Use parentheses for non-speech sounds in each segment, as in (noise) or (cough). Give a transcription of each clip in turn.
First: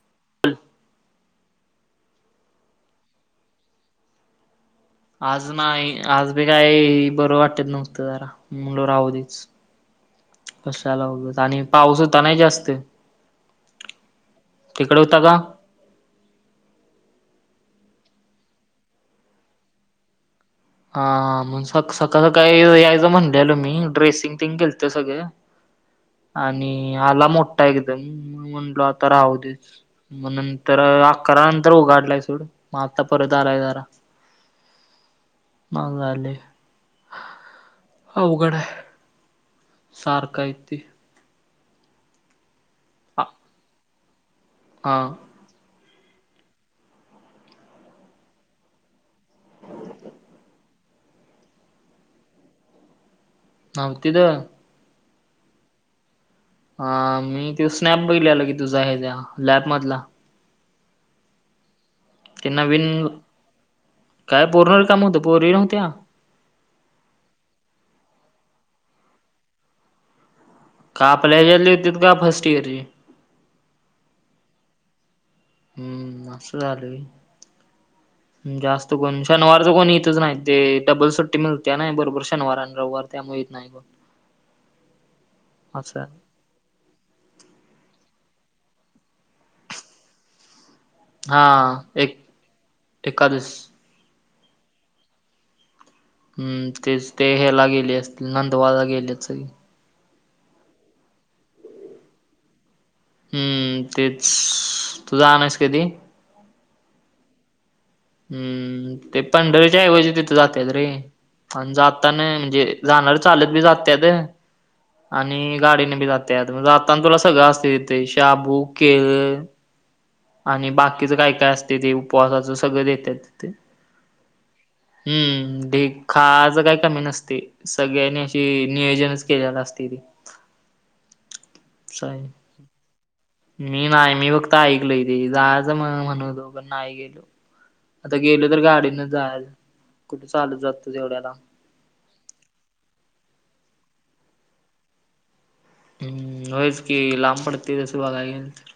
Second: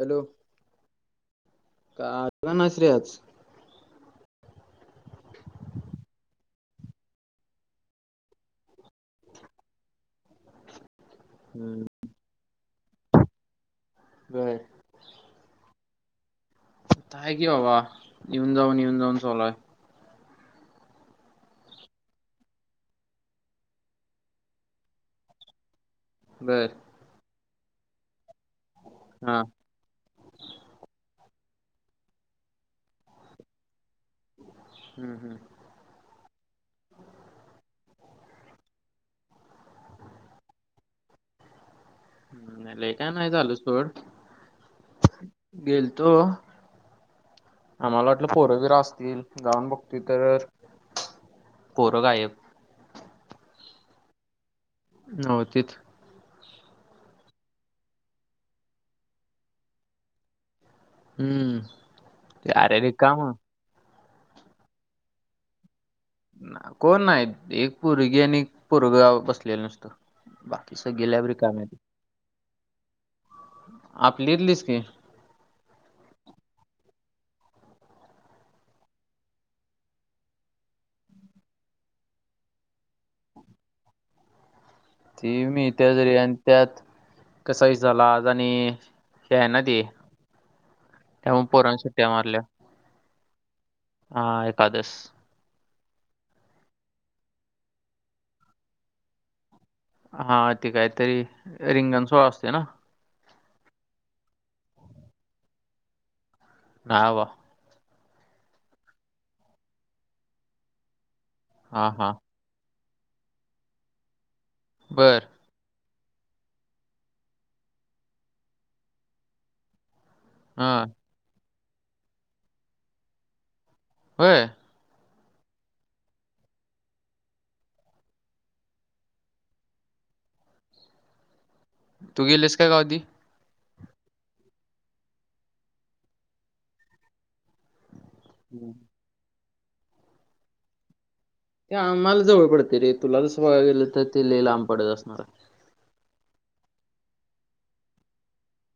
Hello का (unintelligible) आज. आज नाही आज बी काय बरं वाटत नव्हतं, जरा मग राहूदेच. कशाला उगच आणि हम्म पाऊस होता ना जास्तं. व्हयं. तिकडं होता का. आहे की बाबा, येऊन जाऊन येऊन जाऊन चालू आहे. हां म सक-सकाळचं काय यायचं म्हणल्यालं मी ड्रेसिंग तेन केलंत सगळं. (inaudible) आणि आला मोठा एकदम म्हणलो आता हा राहूदेच. मग नंतर अकरा नंतर उघाडलाय सोड मग आत्ता परत आलाय जरा. हम्म हम्म. (unintelligible) अवघड आहे. सारखा येतोय. (unintelligible) लय काय नाही झालं सोड. हां. गेलतो आम्हाला वाटलं पोरं बीरं असतील. जााऊन बघतोय तर पोरं गायब. (unintelligible) नव्हतीत. हां मी त्यो स्नॅप बघितलेला की तुझा ह्याजा लॅबमधला. हम्म. ते अरे नवीन रिकाम काय पूर्ण रिकामं होतं पोरी नव्हत्या. कोण नाही एक पोरगी आणि एक पोरगं अ बसलेलं नुसतं. बाकी (unintelligible) रिकामी होती. तुझा फस्ट ईअर हे? (unintelligible) हं असं झालं होय? (inaudible) जास्त कोण शनिवारच कोण येतंच नाही, ते डबल सुट्टी मिळत्या नाही बरोबर शनिवार आणि रविवार त्यामुळे नाही गं. ती मीळत्याच रे आणि त्यात कसा विषय झाला आज आणि हे आहे ना ते त्यामुळे पोरांनी हा सुट्टया एक मारल्या एकादस हां एकादस. हम्म तेच ते ह्याला गेले असतील, (unintelligible) गेलेत सगळी. हां ते कायतरी रिंगण सोहळा असतोय ना? हम्म तेच तू जायाय नाहीस कधी? नाही बाबा. हम्म, ते पंढरीच्याऐवजी तिथं जात्यात रे आणि हां, हां. जाताना म्हणजे जाणारी चालत बी जात्यात बरं. आणि गाडीने बी जा त्यात म जाताना तुला सगळं असतंय तिथे शाबू, केळं आणि हां. बाकीचं काय काय असतंय ते उपवासाचं सगळं देत्यात तिथं. होय? हम्म, ढीग खायचं काही कमी नसतंय. सगळ्यांनी अशी नियोजनच केलेलं असतंय ते. साय तू गेलेस का कधी? मी नाही मी फक्त ऐकलोय तेे जायचं म्ह-म्हणतो पण नाही गेलो. आता गेलो तर हं. गाडीनच जायचं कुठं चालत जातोस एवढ्या लांब. ते आम्हाला जवळ पडतंय रे तुला तसं बघाय गेलं तर ते लय लांब पडत असणार आहे. हम्म होयच की लांब पडतंय तसं बघाय गेलं तर.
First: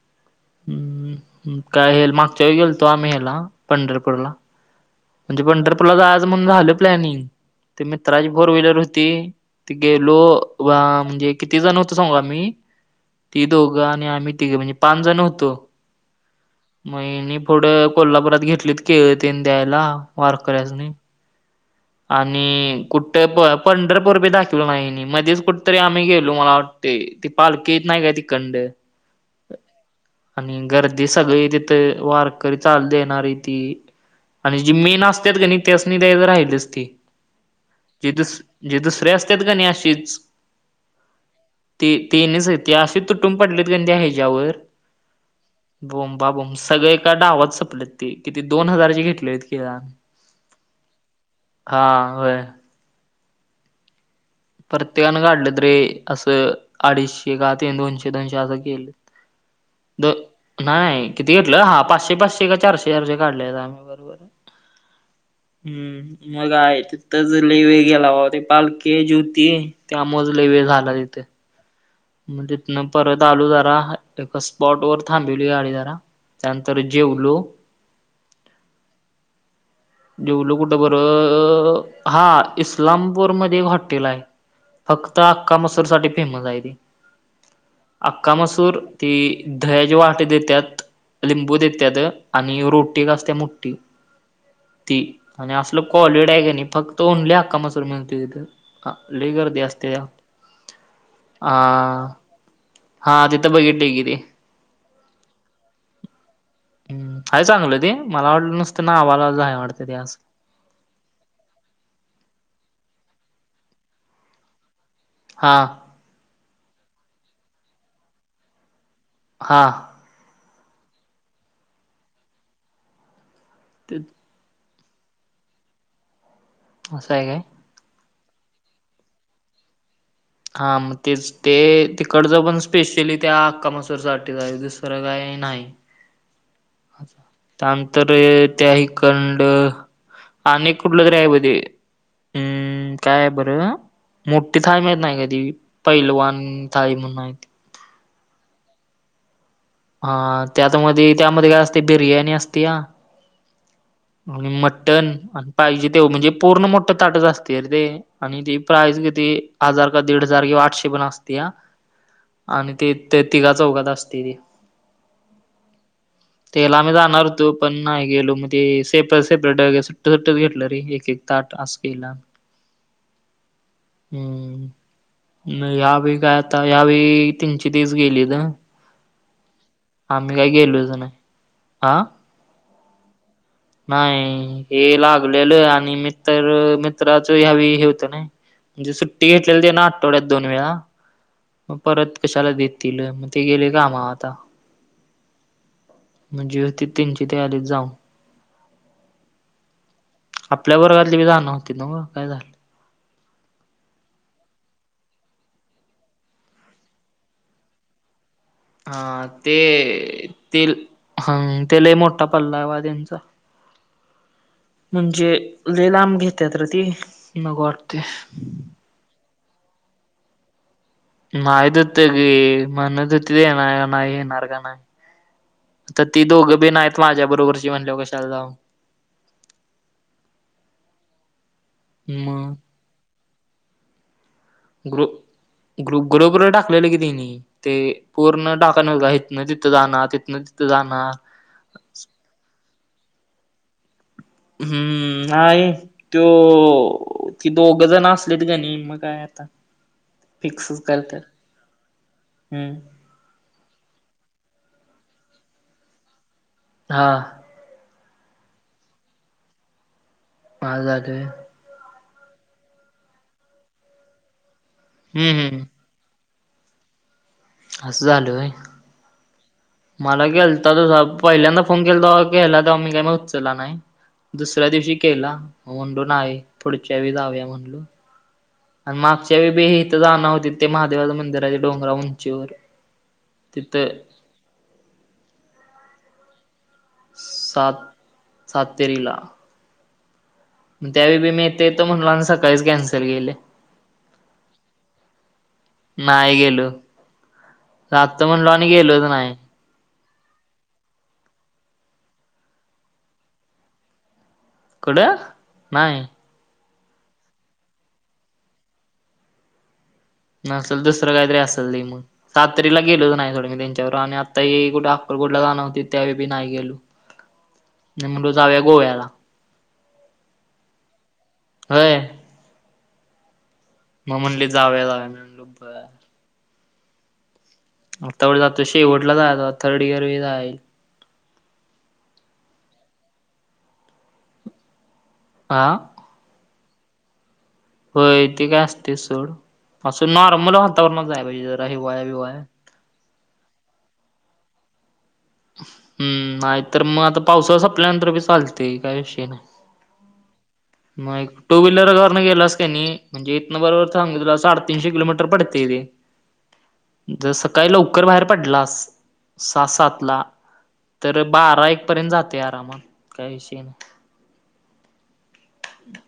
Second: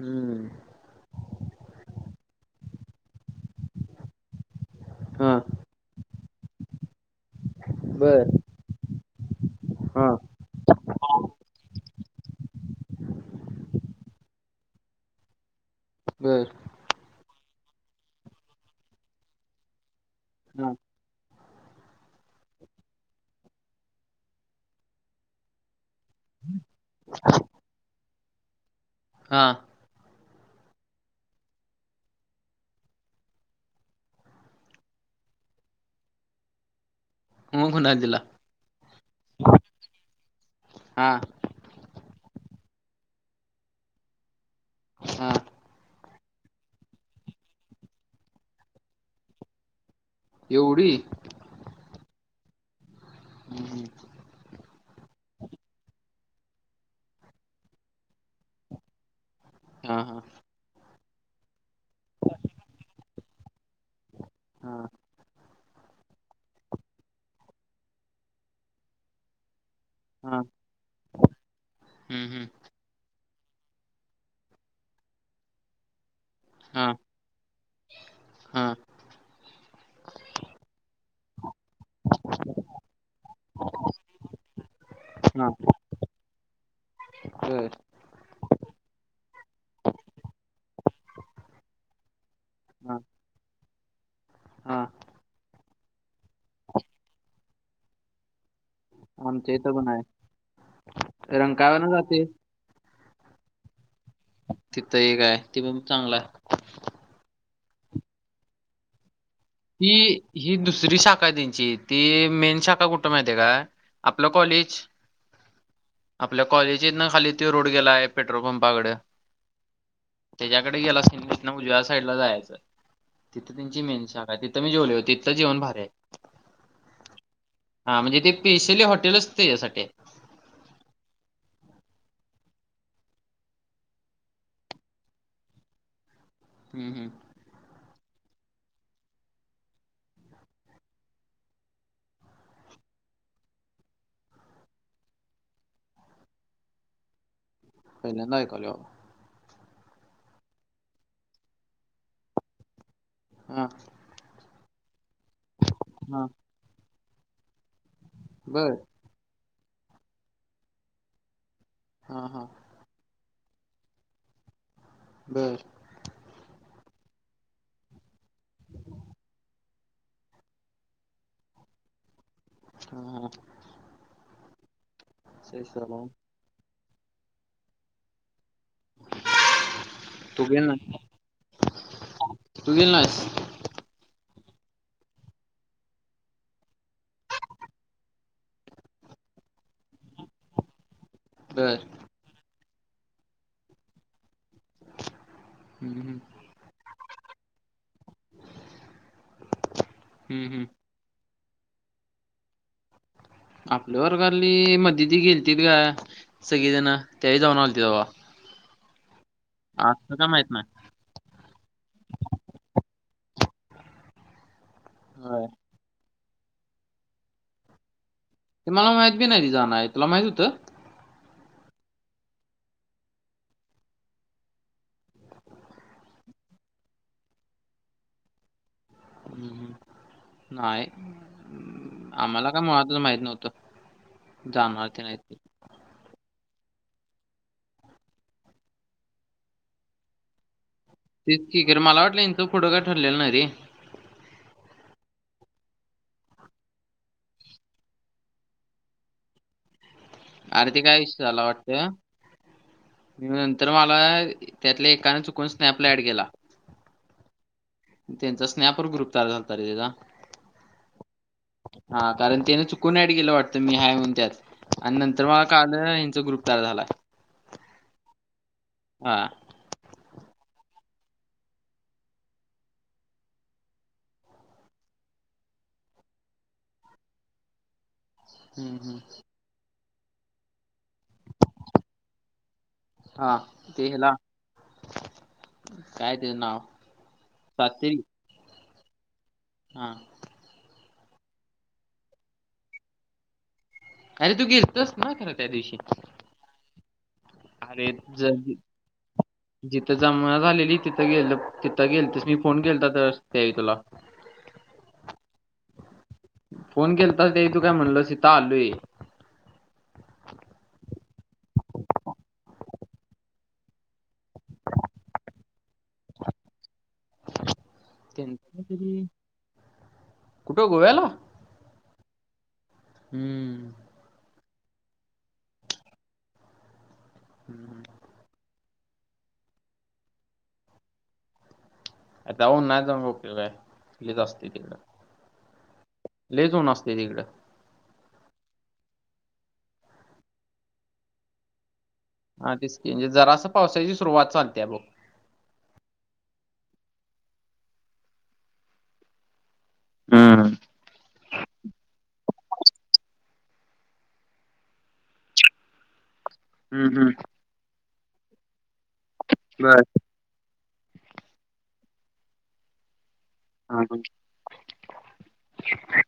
हम्म. हम्म काय हेल मागच्या गेलतो आम्ही ह्याला पंढरपूरला. हां. म्हणजे पंढरपूरला जायचं म्हणून प्लॅनिंग, ते मित्राची बरं. फोर व्हीलर हो ती ते हां. गेलो. वा म्हणजे किती जण होतो सांगु का आम्ही? ती दोघं आणि आम्ही तिघं म्हणजे पांचजण होतो. बर. मग हेनी पुढं कोल्हापुरात घेतलीत केळं तेन द्यायला हां. वारकऱ्यासनी आणि कुठं प पंढरपूरबी दाखीवल नाही ह्यांनी, मध्येच कु ठंतरी आम्ही गेलो मला वाटतंय, ती पालखी येत नाही काय तीकडनं हां. आणि गर्दी सगळी तिथे वारकरी चालत येणारी ती आणि जी मेन असत्यात का नाही त्यासनी द्यायचं राहिलीच ते. मग कुणाला जे दिला? दुस जे दुसरे असतेत का नाही असेच हां. ते ते निस ते असे तुटून पडलेत क नाई त्या ह्याच्यावर हां. बोंबाबोंब सगळे एका डावात संपलत ते. किती दोन हजारचे घेतले होते केळं आम्ही. एवढी? हां व्हय. (unintelligible) प्रत्येकानं काढलं त रे असं अडीचशे का ते दोनशे दोनशे असं केलं. (unintelligible) द नाही, किती घेतलं हा पाचशे चशे चारशे चारशे काढल्यालं आम्ही बरोबर. हां. हम्म मग आहे तिथेच लय वेळ गेला बाबा, ते पालखी यायची होती त्यामुळंच हां. लय वेळ झाला तिथं. हं, म हं. तिथनं परत आलो जरा, एका स्पॉटवर थांबीवली गाडी जरा. त्यानंतर हां. जेवलो. हां. जेवल कुठं बरं हां इस्लामपूर मध्ये एक हॉटेल आहे. फक्त अख्खा मसूरसाठी फेमस आहे ते. बर. अख्खा मसूर, ती दह्याची वाटी देत्यात. लिंबू देत्यात आणि ह्यो हां. रोटी एट असत्या मोठी. हां. (unintelligible) आणि असलं कॉलिड हाय का नाही, फक्त ओन्ली अख्खा मसुर मिळतोय तिथं. अआ लय आमच्या गर्दी इथं पण असत्या आहे. त्या रंकाळ्यानं आ जाते. हा तिथं बघितलंय की ते. तिथं एक हाय, तेपण चांगलं हाय. हाय चांगलं ते, मला वाटलं नुसतं नावालाच हाय वाट ती ही दुसरी शाखा आहे त्यांची. ती मेन शाखा कुठं माहिती हाय का? आपलं कॉलेज हां. आपल्या कॉलेज हायत ना खाली त्यो रोड गेलाय पेट्रोल पंपाकडं. हां. त्याच्याकडे गेलास की मग तिथनं उजव्या साईडला जायाचं, तिथं त्यांची ते मेन शाखा हाय तिथं मी जेवलोय, तिथं जेवण भारी हाय. असं हाय काय. हा म्हणजे ते स्पेशली हॉटेल असते त्यासाठी ये. हां मग तेच. ते तिकडचं पण स्पेशली त्या हक्कामसूर साठी आहे दुसरं काही नाही. हम्म हम्म. थांब तर त्या हि खंड आणि कुठलं तरी आहे बघ ते. हम्म काय आहे बरं. मोठी थाळी, मिळत नाही का ती पैलवान थाई म्हणून आहे ती. पहिल्यांदा ऐकलोय बा हा त्यात मध्ये त्यामध्ये काय असते बिर्याणी असते या. हा मटण आणि पाहिजे तेव हा म्हणजे पूर्ण मोठ ट ताटत असते रे ते आणि ती बर प्राईज किती हजार का दीड हजार किंवा आठशे पण असते ह. हा हा. आणि ती ते तिघा चौघात असते ती. हम्म. तेला आम्ही जाणार होतो पण नाही गेलो मग ते सेपर सेपरेट, वैग असं. तर तर घेतलं रे एक एक ताट अस केला. हा हा हम्म हम्म, शेष नई या झाला. बी काय. आता यावेळी त्यांची तीच गेली ना. आम्ही तू काही गेला नाहीस गेलोचं नाही हा तू गेली नाहीस? नाही हे लागलेलं आणि मित्र मित्राच ह्यावळी हे होतं नाही. म्हणजे सुट्टी घेतलेली तेन आठवड्यात दोन वेळा बर मग परत. कशाला देतील, मग ते गेले कामावर आता. हम्म हम्म म्हणजे होतीत त्यांचे ते आले जाऊन हम्म हम्म आपल्या वर्गातले बी जाणार होते ना मग काय झालं? आपल्या वर्गातले मध्ये ते गेलते ग सगळेजण त्यावेळी जाऊन आले तवा. हा ते काय माहित ते नाही ह तेला मोठा पल्लावा त्यांचा. म्हणजे होय. ले लांब घेतत र ती मग वाटते. ते मला माहित बी नाही जाण आहे तुला माहित होतं? माहित होतं की, म्हणत होतीत येणार का नाय येणार का नाय? तर ती दोघं बी नायत माझ्या बरोबरची म्हणल्याव कशाल जाऊ. हम्म, हम्म, नाही आम्हाला काय मग मुळातच माहिती नव्हतं. जाणार तेन हायत. ग्रुप ग्रुप टाकलेलं की तिने. ते पूर्ण टाकाणलगा हिथनं तिथं जाणार तिथनं तिथं जाणार. तेचकी मला वाटलं इचं फोटं काय ठरलेलं ना रे. हम्म नाही तो ति दोघ जण असलेत गणी मग काय. चाल. अरे ते काय विषय झाला वाटतं. हम्म नंतर मला त्यातल्या एकानें चुकून स्नॅपला ॲड केला. हा त्यांचा स्नॅपर ग्रुप तयार झालत रे त्याचा. माझं जातोय. हा कारण त्यान चुकून ऍड केलं वाटतं मी हाय म्हून त्यात. आणि नंतर हम्म मला हम्म काल हचा ग्रुप तयार झालाय. असं झालं व्हय. हा. मला केलता तर तसं पहिल्यांदा फोन केलता, तवा केला मी काही म उचला नाही. दुसऱ्या दिवशी केला मग, म्हटलं नाय पुढच्या वेळेस जाऊया म्हणलो. हम्म, आणि हम्म. मागच्या बी इथं जाण होती ते, महादेवाचं मंदिर आहे ते डोंगरावर उंचीवर. हा तिथं ते हेला काय तेचं नाव. सात सातेरी सातेरीला. हा. मग त्यावेळी बी मी येते येतो म्हणलो, आणि सकाळीच कॅन्सल केले. अरे तू गेलतस ना, खरं त्या दिवशी. अरे जातो म्हटलं, ज- आणि गेलोच नाही. जिथं जमाना झालेली तिथं गेल, तिथं गेलतीस फोन केलता त्यावेळी तुला. कुठं नाही. फोन केलतास त्यावेळी, तू काय म्हणलास इथं आलोय. नसेल दुसरं काहीतरी असेल रे मग. सातेरीला गेलोच नाही सोड मी त्यांच्याबरोबर, आणि आता हे कुठं अक्कलकोटला जाणार होतीत. त्यावेळी बी नाही गेलो, मी म्हटलो त्यांचं जावूया गोव्याला. काहीतरी- कुठं गोव्याला. व्हय. हम्म. मग म्हणले जावूया जावूया मी म्हणलो बरं. हम्. त्यावेळी जातो शेवटला जायाचं, थर्ड इयर बी जायाल येईल. जाऊन उन्हाळ्यात जाऊन काय उपयोग आहे. हेच असते तिकडं. आ. लैच ऊन असतंय तिकडं. व्हय ते काय असतंय सोड, असं नॉर्मल वातावरणात जायला पाहिजे जरा हिवाळा हिवाळा. हा तेच की म्हणजे, जरासं पावसाची सुरुवात चालत्या बघं. हंम नाय तर मग आता पावसाळा संपल्यावर नंतर, बी चालतंय काय विषय नाही. हम. मग एक टू व्हीलर वरण गेलास कणी. म्हणजे इथनं बरोबर सांगतो, तुला साडेतीनशे किलोमीटर पडते ते. हम्म हम्म. जर सकाळी लवकर बाहेर पडलास सहा बर सातला. तर बारा एक पर्यंत जातंय, आरामात काय विषय नाही. हा, हा.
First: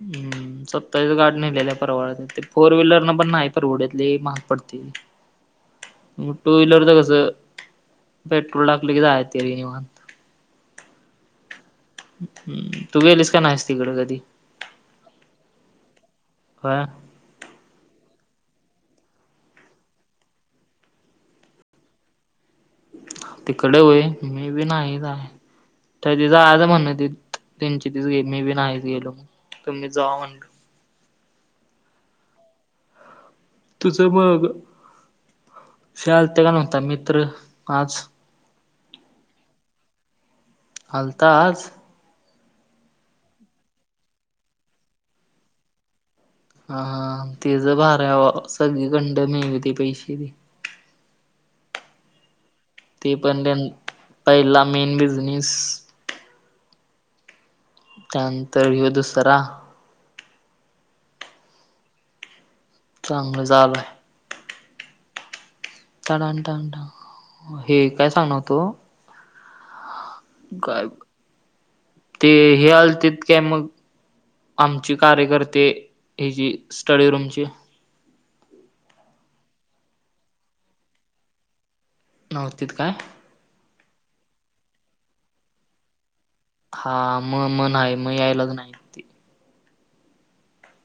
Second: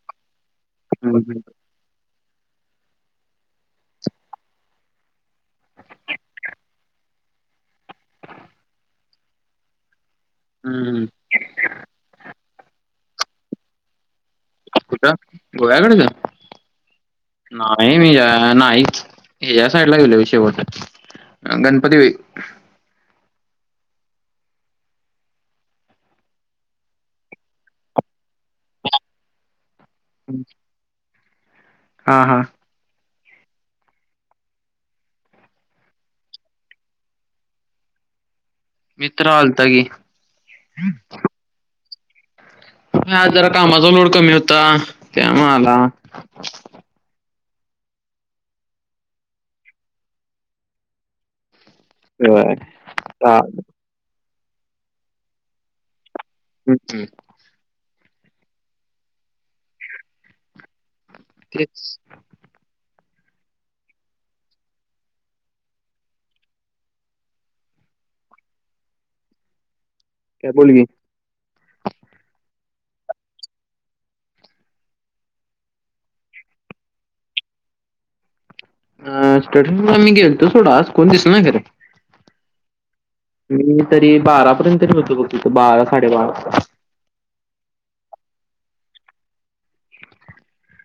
हंम स्वतःच्याच हम्म, गाड्या हम्म. न्हेलेल्या परवडत्यात ते. फोर व्हीलर न पण नाही परवडत, लय महाग पडते ते. टू व्हीलरच कसं पेट्रोल टाकलं की, जाया येतं निवांत. हम. तू गेलीस की, नाहीस तिकडं कधी. कुठं गोव्याकड. ह. नाही मी नाहीच. मी ह्या साईडला गेलोय शेवटचं. गणपती वेळी. तिकडं व्हय, मी भी नाय जाया. (unintelligible) हा हा. तुझं मग हे आलते का नव्हता मित्र आज? मित्र आलता की. आलता आज. (unintelligible) आज जरा कामाचा लोड कमी होता, त्यामुळं आला. हा तेजं भारी हाय बा, सगळीकंड मिळवतंय पैसे ते. बर. तेपण त्यां पहिला मेन बिझनेस (unintelligible) त्यानंतर ह्यो दुसरा. तेच. चांगलं चालू हाय. (unintelligible) हे काय सांगणार होतो. बोल की काय? ते हे आलतीत काय मग? आमची कार्यकर्ते हेची स्टडी रूमची? अ स्टडी रूमला मी गेलतो सोड आज, कोण दिसलं नाही खरं. नव्हतीत काय? मी तरी बारापर्यंत तरी होतो बघ तिथं, बारा साडेबारा. हा म म नाही म यायलाच नाही. ती (inaudible)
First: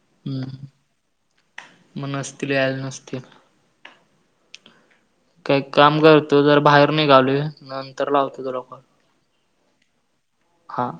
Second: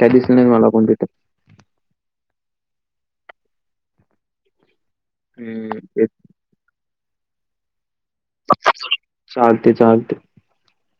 काय दिसलं नाय मला कोण भेटत म नसतील यायला नसतील. काही हम्म. काम ते करतो, जरा बाहेर निघालोय नंतर लावतो तुला फोन. चालतंय चालतंय. हां.